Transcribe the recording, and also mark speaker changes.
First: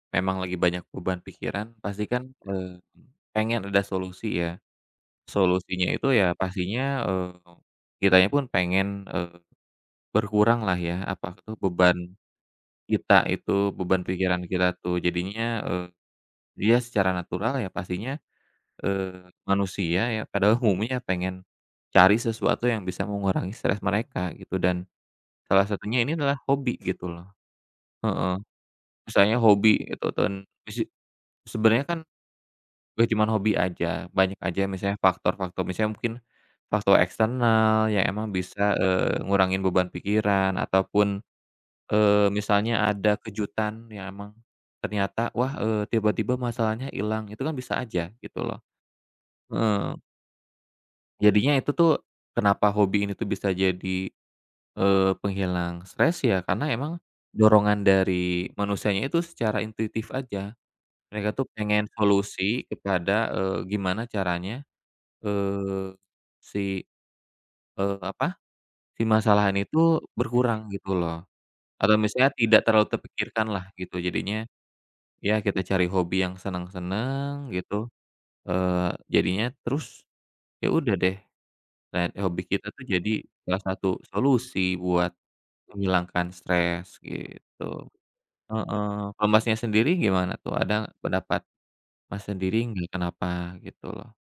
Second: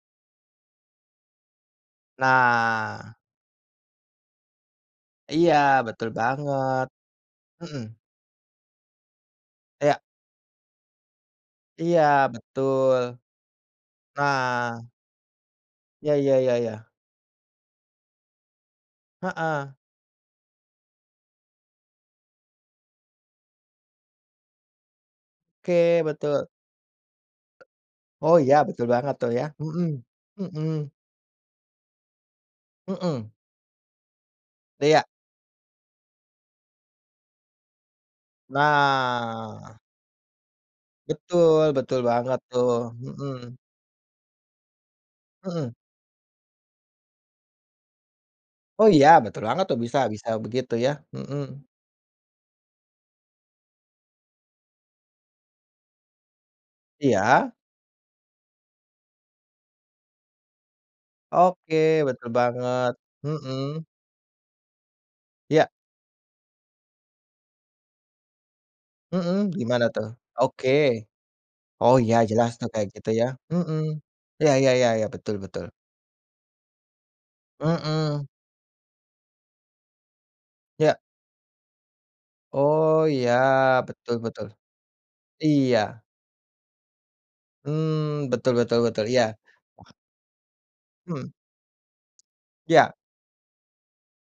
Speaker 1: Memang lagi banyak beban pikiran pasti kan, eee,
Speaker 2: Nah.
Speaker 1: pengen ada solusi ya,
Speaker 2: Iya
Speaker 1: solusinya
Speaker 2: betul
Speaker 1: itu ya
Speaker 2: banget,
Speaker 1: pastinya, eee,
Speaker 2: mhm.
Speaker 1: kitanya pun pengen, eee,
Speaker 2: Iya.
Speaker 1: berkurang lah ya apa itu beban
Speaker 2: Iya betul.
Speaker 1: kita itu, beban pikiran kita
Speaker 2: Nah.
Speaker 1: tuh jadinya, eee,
Speaker 2: Iya iya iya
Speaker 1: dia
Speaker 2: iya.
Speaker 1: secara natural ya pastinya, eee,
Speaker 2: Heeh.
Speaker 1: manusia ya padahal umumnya pengen, cari sesuatu yang bisa mengurangi stres mereka gitu dan, salah satunya
Speaker 2: Oke,
Speaker 1: ini adalah
Speaker 2: betul.
Speaker 1: hobi gitu loh, heeh,
Speaker 2: Oh iya, betul banget tuh
Speaker 1: misalnya
Speaker 2: ya,
Speaker 1: hobi
Speaker 2: mhm,
Speaker 1: itu ten
Speaker 2: mhm.
Speaker 1: mise sebenarnya kan bukan cuma
Speaker 2: Mhm.
Speaker 1: hobi aja, banyak aja misalnya
Speaker 2: Iya.
Speaker 1: faktor-faktor misalnya mungkin, faktor eksternal ya emang bisa, eee, ngurangin
Speaker 2: Nah.
Speaker 1: beban pikiran ataupun,
Speaker 2: Betul, betul
Speaker 1: eee,
Speaker 2: banget tuh,
Speaker 1: misalnya ada
Speaker 2: mhm.
Speaker 1: kejutan ya emang, ternyata wah,
Speaker 2: Mhm.
Speaker 1: eee, tiba-tiba masalahnya ilang itu kan bisa aja gitu loh,
Speaker 2: Oh iya, betul banget tuh,
Speaker 1: heeh.
Speaker 2: bisa bisa begitu ya,
Speaker 1: Jadinya
Speaker 2: mhm.
Speaker 1: itu tuh kenapa hobi ini tuh bisa jadi, eee, penghilang stres ya karena emang,
Speaker 2: Iya.
Speaker 1: dorongan dari manusianya itu secara intuitif aja, mereka tuh pengen
Speaker 2: Oke, betul
Speaker 1: solusi
Speaker 2: banget,
Speaker 1: kepada, eee,
Speaker 2: mhm.
Speaker 1: gimana caranya,
Speaker 2: Ya.
Speaker 1: eee, si, eee, apa, si masalah
Speaker 2: Mhm,
Speaker 1: ini
Speaker 2: gimana
Speaker 1: itu
Speaker 2: tuh? Oke,
Speaker 1: berkurang gitu loh,
Speaker 2: oh
Speaker 1: atau
Speaker 2: ya
Speaker 1: misalnya
Speaker 2: jelas
Speaker 1: tidak
Speaker 2: tuh
Speaker 1: terlalu
Speaker 2: kayak gitu ya,
Speaker 1: terpikirkan lah
Speaker 2: mhm
Speaker 1: gitu, jadinya,
Speaker 2: ,ya ya ya ya, betul
Speaker 1: ya kita
Speaker 2: betul.
Speaker 1: cari hobi yang seneng-seneng gitu,
Speaker 2: Mhm.
Speaker 1: eee, jadinya terus, ya
Speaker 2: Ya.
Speaker 1: udah deh, dan hobi kita tuh
Speaker 2: Oh
Speaker 1: jadi
Speaker 2: ya,
Speaker 1: salah satu
Speaker 2: betul betul.
Speaker 1: solusi buat
Speaker 2: Iya.
Speaker 1: menghilangkan stres gitu,
Speaker 2: Mmm, betul betul
Speaker 1: heeh,
Speaker 2: betul,
Speaker 1: kalau
Speaker 2: iya.
Speaker 1: Masnya sendiri gimana tuh ada gak
Speaker 2: Mhm.
Speaker 1: pendapat, Mas sendiri nggak
Speaker 2: Iya.
Speaker 1: kenapa gitu?